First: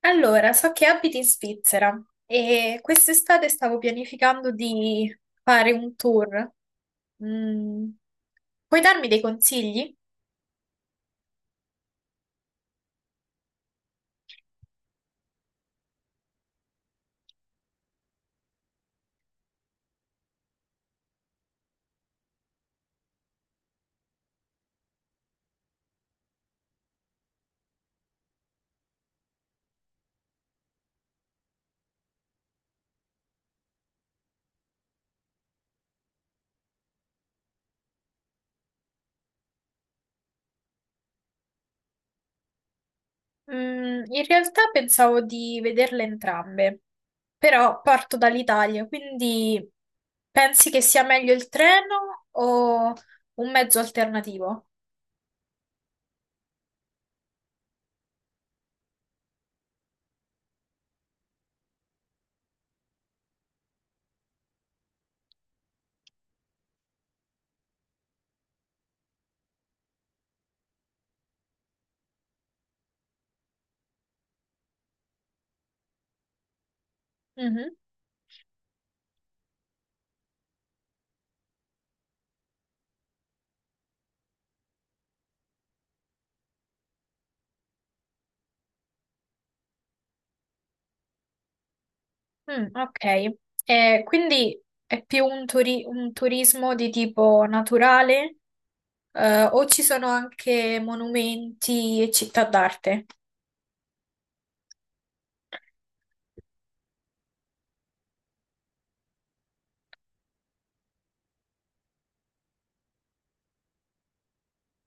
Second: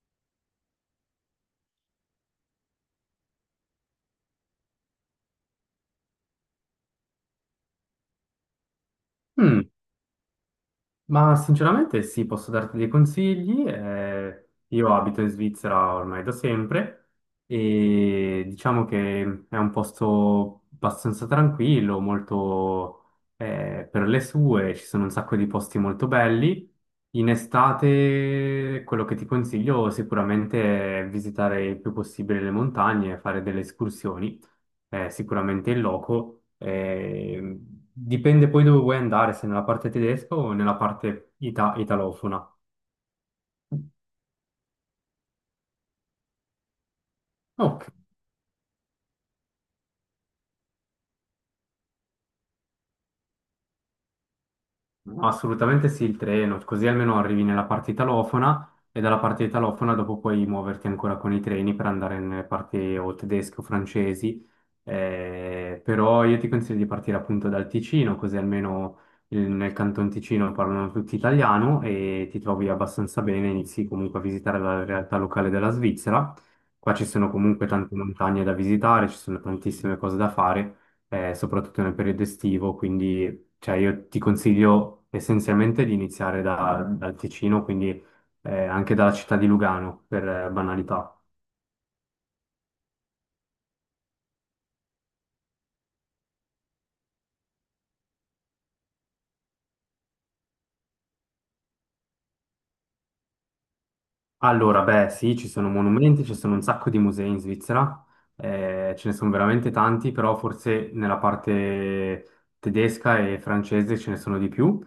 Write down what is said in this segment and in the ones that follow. Allora, so che abiti in Svizzera e quest'estate stavo pianificando di fare un tour. Mm. Puoi darmi dei Mm. consigli? Ma sinceramente sì, posso darti dei consigli. Io abito in Svizzera ormai da sempre e diciamo che è un posto abbastanza tranquillo, molto per le sue, ci sono un sacco di posti molto belli. In estate quello che ti consiglio sicuramente è visitare il più possibile le montagne, e fare delle escursioni sicuramente in loco. Dipende poi dove vuoi andare, se nella parte tedesca o nella parte italofona. In realtà pensavo di vederle entrambe, però Ok. parto dall'Italia, quindi pensi che sia meglio il treno o un mezzo alternativo? No, assolutamente sì, il treno, così almeno arrivi nella parte italofona e dalla parte italofona dopo puoi muoverti ancora con i treni per andare nelle parti o tedesche o francesi, però io ti consiglio di partire appunto dal Ticino, così almeno nel Canton Ticino parlano tutti italiano e ti trovi abbastanza bene, inizi comunque a visitare la realtà locale della Svizzera, qua ci sono comunque Mhm. tante montagne da visitare, ci sono tantissime cose da fare soprattutto nel periodo estivo, quindi cioè, io ti consiglio essenzialmente di iniziare dal Ticino, quindi anche dalla città di Lugano, per banalità. Mm, ok. Quindi è più un turismo di tipo naturale, o ci sono anche monumenti e città d'arte? Allora, beh, sì, ci sono monumenti, ci sono un sacco di musei in Svizzera, ce ne sono veramente tanti, però forse nella parte tedesca e francese ce ne sono di più,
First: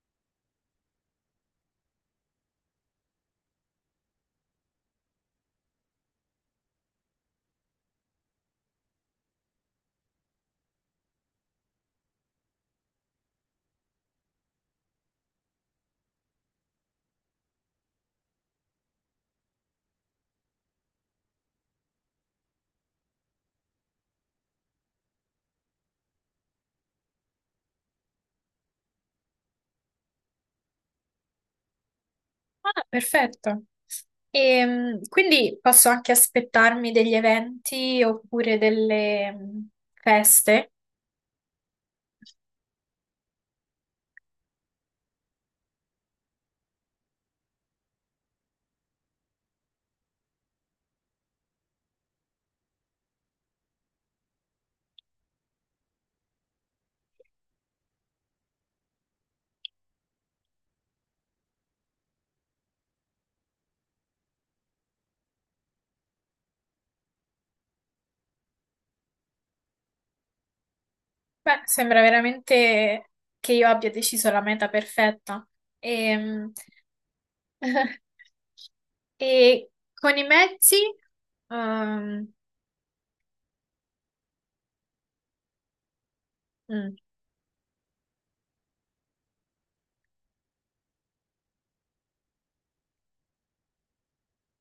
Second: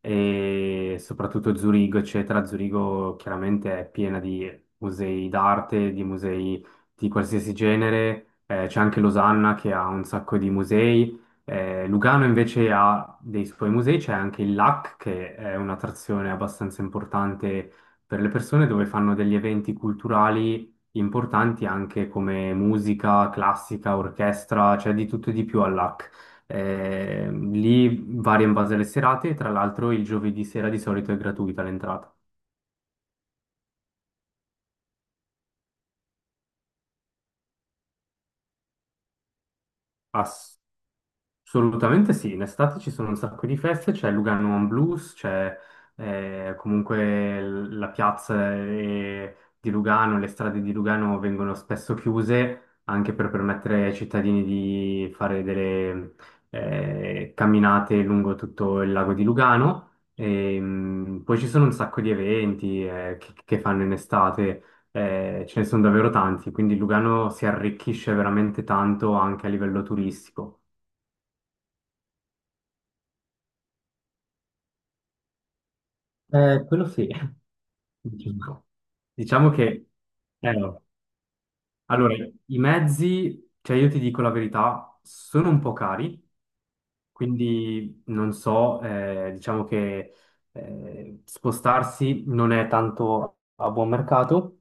e soprattutto Zurigo, eccetera. Zurigo chiaramente è piena di musei d'arte, di musei di qualsiasi genere, c'è anche Losanna che ha un sacco di musei. Lugano invece ha dei suoi musei, c'è anche il LAC che è un'attrazione abbastanza importante per le persone dove fanno degli eventi culturali importanti anche come musica classica, orchestra, cioè di tutto e di più all'AC. Lì varia in base alle serate e tra l'altro il giovedì sera di solito è gratuita l'entrata. Ah, perfetto. E quindi posso anche aspettarmi degli eventi oppure delle Assolutamente. feste? Assolutamente sì, in estate ci sono un sacco di feste, c'è Lugano on Blues, c'è comunque la piazza di Lugano, le strade di Lugano vengono spesso chiuse anche per permettere ai cittadini di fare delle camminate lungo tutto il lago di Lugano. E, poi ci sono un sacco di eventi che fanno in estate, ce ne sono davvero tanti, quindi Lugano si arricchisce veramente tanto anche a livello turistico. Beh, sembra veramente che io abbia deciso la meta perfetta. Ehm, Quello sì, diciamo diciamo E, che con i mezzi, no. Allora, ehm, i mezzi, cioè io ti dico la verità, sono un po' cari, mm, quindi non so, diciamo che spostarsi non è tanto a buon mercato,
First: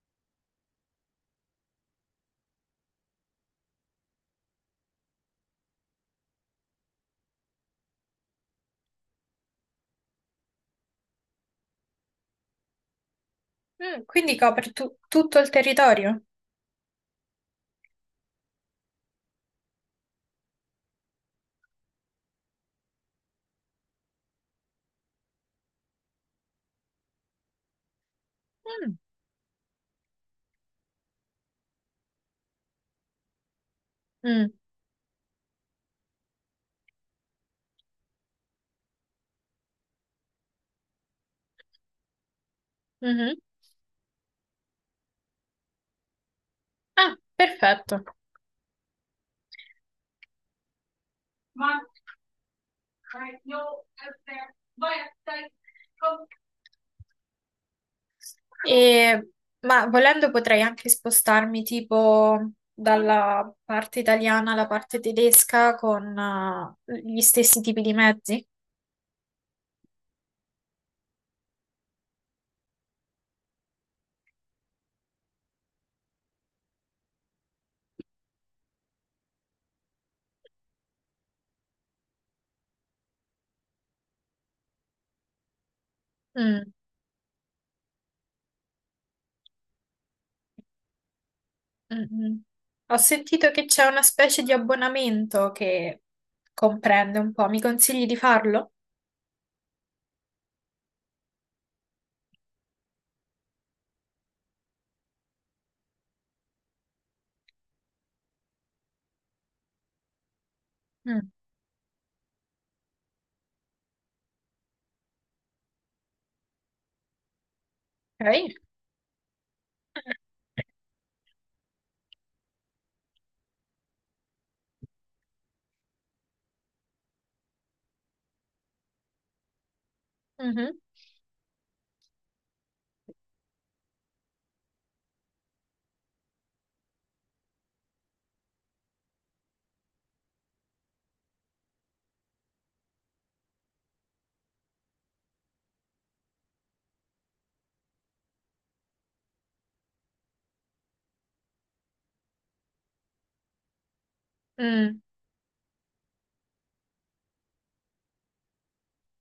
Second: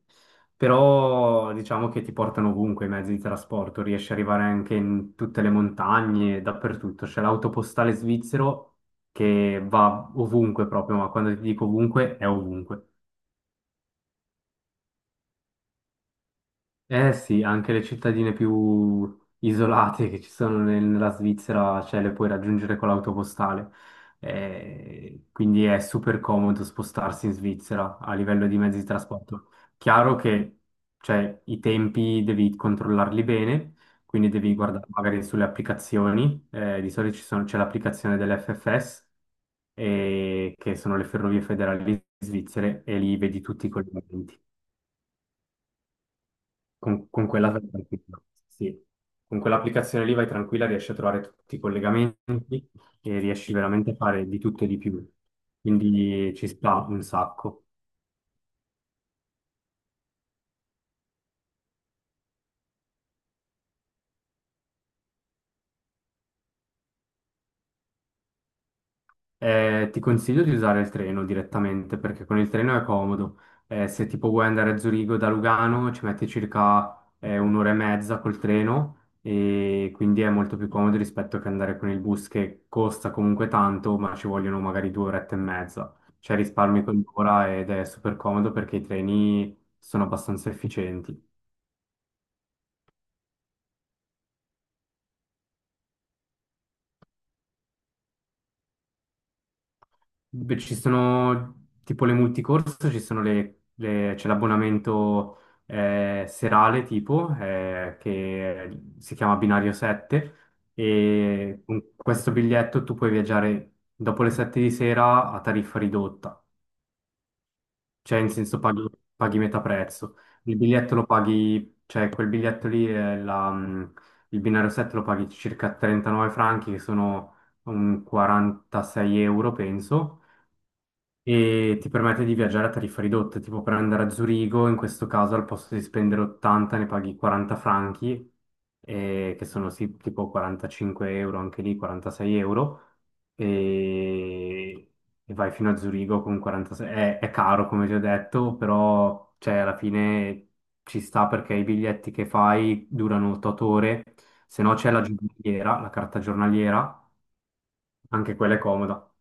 però diciamo che ti portano ovunque i mezzi di trasporto, riesci ad arrivare anche in tutte le montagne, dappertutto, c'è l'autopostale svizzero che va ovunque proprio, ma quando ti dico ovunque è ovunque. Quindi copre tutto il territorio? Eh sì, anche le cittadine più isolate che ci sono nella Svizzera, cioè le puoi raggiungere con l'autopostale. Quindi è super comodo spostarsi in Svizzera a livello di mezzi di Mm. trasporto. Chiaro che cioè, i tempi devi controllarli bene, quindi Mm, devi guardare magari sulle applicazioni. Di solito c'è l'applicazione dell'FFS, che sono le ferrovie federali svizzere, e lì mhm. vedi tutti i collegamenti. Con, Ah, con quella vai perfetto. tranquilla, sì. Con quell'applicazione lì vai tranquilla, riesci a trovare tutti i collegamenti e riesci veramente a fare di tutto e di più. Quindi ci sta un sacco. E- ma volendo potrei anche spostarmi tipo dalla parte italiana alla parte tedesca con gli stessi tipi di mezzi. Ti consiglio di usare il treno direttamente perché con il treno è comodo. Se tipo vuoi andare a Zurigo da Lugano ci metti circa un'ora e mezza col treno e quindi è molto più comodo rispetto che andare con il bus che costa comunque tanto, ma ci vogliono magari due orette e mezza. Cioè Mm, risparmi quell'ora ed è super comodo perché i treni sono abbastanza efficienti. mm, mm. Ho sentito che c'è una specie di abbonamento che comprende un po'. Mi consigli di farlo? Beh, ci sono tipo le multicorse, ci sono c'è l'abbonamento serale tipo che si chiama Binario 7 Mm, e con questo biglietto tu puoi viaggiare dopo le 7 di sera a tariffa ridotta, cioè in ok. senso paghi metà prezzo. Il biglietto lo paghi, cioè quel biglietto lì, è il Binario 7 lo paghi circa 39 franchi che sono un 46 euro penso Mhm. e ti permette di viaggiare a tariffa ridotta, tipo per andare a Zurigo, in questo caso al posto di spendere 80 ne paghi 40 franchi, che sono sì, tipo 45 euro, anche lì 46 euro, e, e vai fino a Zurigo con 46. È caro, come ti ho detto, però cioè, alla fine ci sta perché i biglietti che fai durano 8 ore, se no c'è Mm. la giornaliera, la carta giornaliera, anche quella è comoda.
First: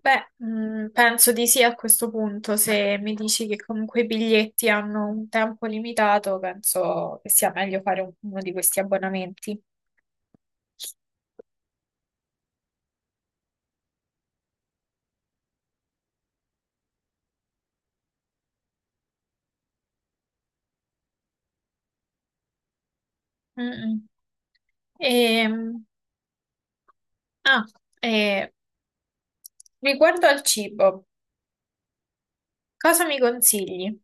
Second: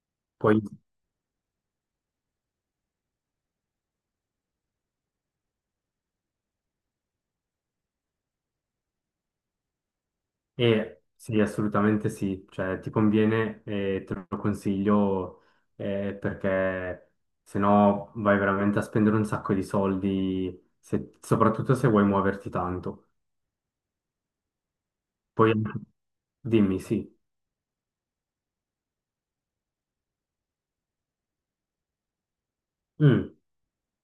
Beh, Poi penso di sì a questo punto. Se mi dici che comunque i biglietti hanno un tempo limitato, penso che sia meglio fare uno di questi abbonamenti. E sì, assolutamente sì, cioè ti conviene e te lo consiglio perché se no vai veramente a spendere un sacco di soldi, soprattutto se vuoi muoverti tanto. Mm-mm. Poi Ehm, dimmi, sì. ah, eh, riguardo al cibo, cosa mi Mm. consigli?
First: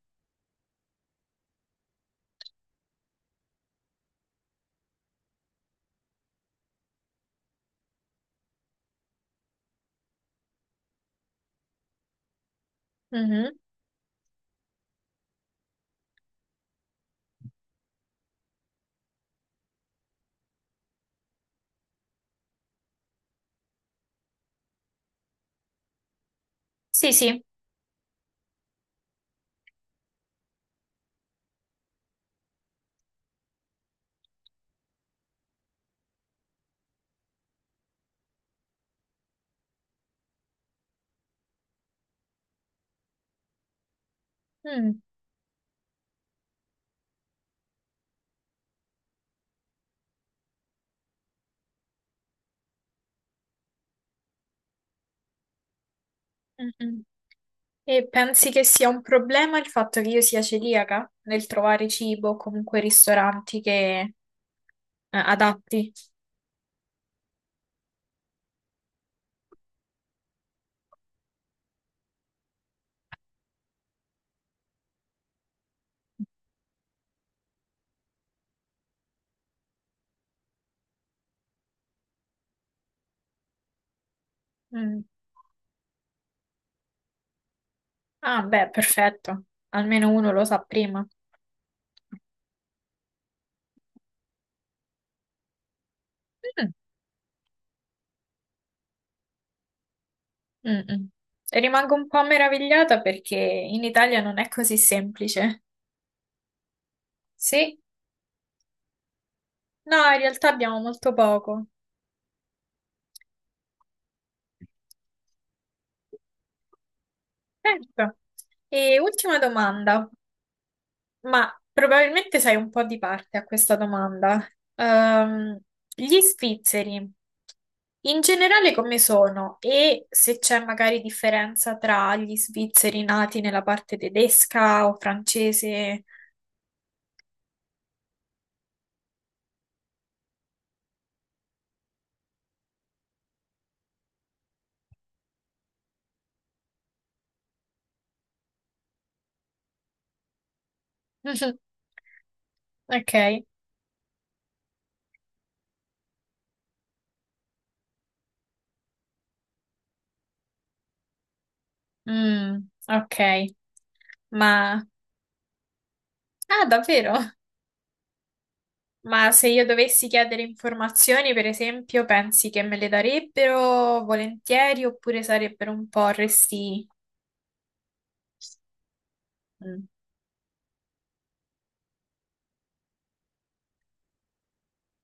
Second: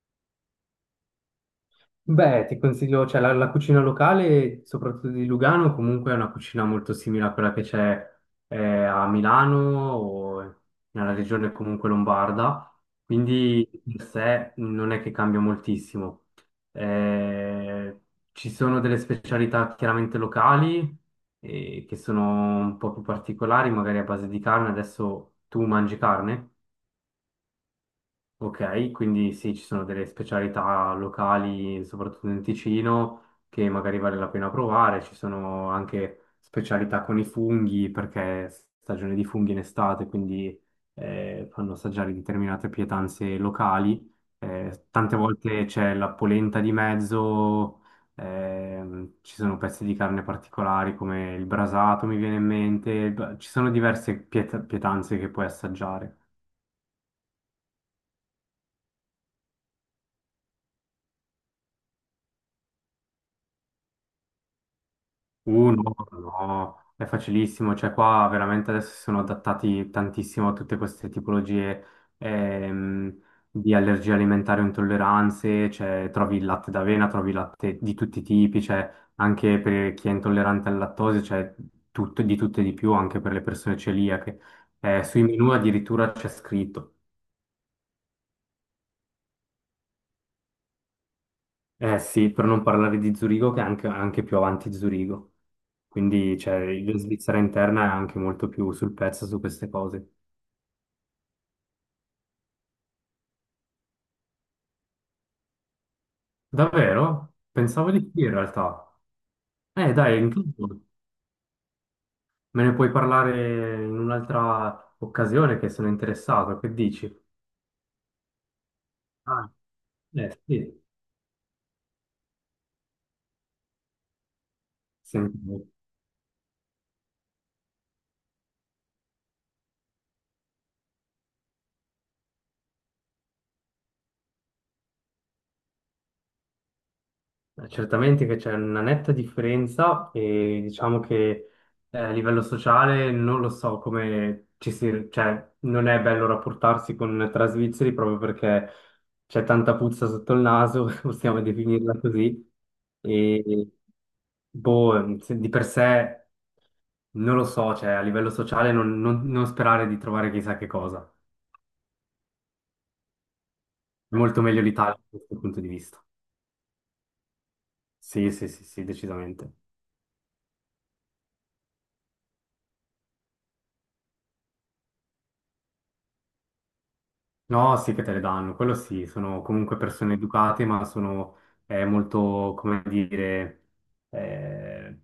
Beh, ti consiglio, cioè la cucina locale, soprattutto di Lugano, comunque è una cucina molto simile a quella che c'è eh, a Milano o nella regione comunque lombarda, Mhm. quindi di per sé non è che cambia moltissimo. Eh, ci sono delle specialità chiaramente locali che sono un po' più particolari, magari a base di carne. Adesso tu mangi carne? Sì, sì. Ok, quindi sì, ci sono delle specialità locali, soprattutto in Ticino, che magari vale la pena provare. Ci sono anche specialità con i funghi, perché è stagione di funghi in estate, quindi fanno assaggiare determinate pietanze locali. Eh, Mm, tante volte c'è la polenta di mezzo, ci sono pezzi di carne particolari come il brasato, mi viene in mente. Ci sono diverse pietanze che puoi assaggiare. mm-mm. E pensi che sia un problema il fatto che io sia celiaca nel trovare cibo o comunque ristoranti che Uh, adatti? no, no, è facilissimo, cioè qua veramente adesso si sono adattati tantissimo a tutte queste tipologie ehm, di allergie alimentari o intolleranze, cioè trovi il latte d'avena, trovi il latte di tutti i tipi, cioè anche per chi è intollerante al lattosio, cioè tutto, di tutto e di più, anche per le persone celiache. Mm. Sui menu addirittura c'è scritto. Ah, beh, perfetto. Almeno uno lo sa prima. Eh sì, per non parlare di Zurigo che è anche, più avanti di Zurigo. Quindi Mm, cioè, la Svizzera interna è anche molto più sul pezzo su queste cose. mm, mm. E rimango un po' meravigliata perché in Italia non è così semplice. Davvero? Sì, Pensavo di sì in realtà. No, Dai, in realtà intanto abbiamo molto poco. me ne puoi parlare in un'altra occasione che sono interessato. Che dici? Certo. E ultima Ah, domanda. eh sì, Ma probabilmente sei un po' di parte a questa domanda. Ehm, senti. Gli svizzeri in generale come sono e se c'è magari differenza tra gli svizzeri nati nella parte tedesca o francese? Certamente che c'è una netta differenza e diciamo che a livello sociale non lo so come ci si, cioè non è bello rapportarsi con tra svizzeri proprio perché c'è tanta puzza sotto il naso, possiamo definirla così, Ok. e boh, di per sé non lo so, cioè a livello sociale non sperare di trovare chissà che cosa. Mm, ok, È molto meglio ma l'Italia da questo punto di vista. ah, davvero? Sì, sì, sì, sì, Ma se decisamente. io dovessi chiedere informazioni, per esempio, pensi che me le darebbero volentieri oppure sarebbero un po' resti? No, sì che te le danno, quello sì, sono comunque Mm. persone educate, ma sono molto, come dire, eh,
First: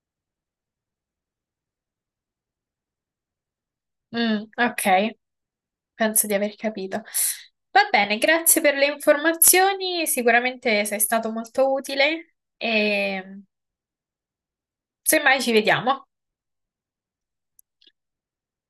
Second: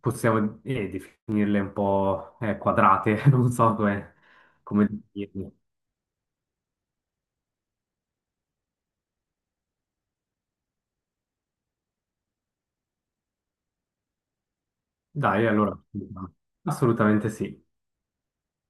possiamo definirle un po' quadrate, non so come, Mm, come ok, dirle. penso di aver capito. Va bene, grazie per le informazioni, sicuramente sei stato molto utile e semmai Dai, ci allora, vediamo. assolutamente sì.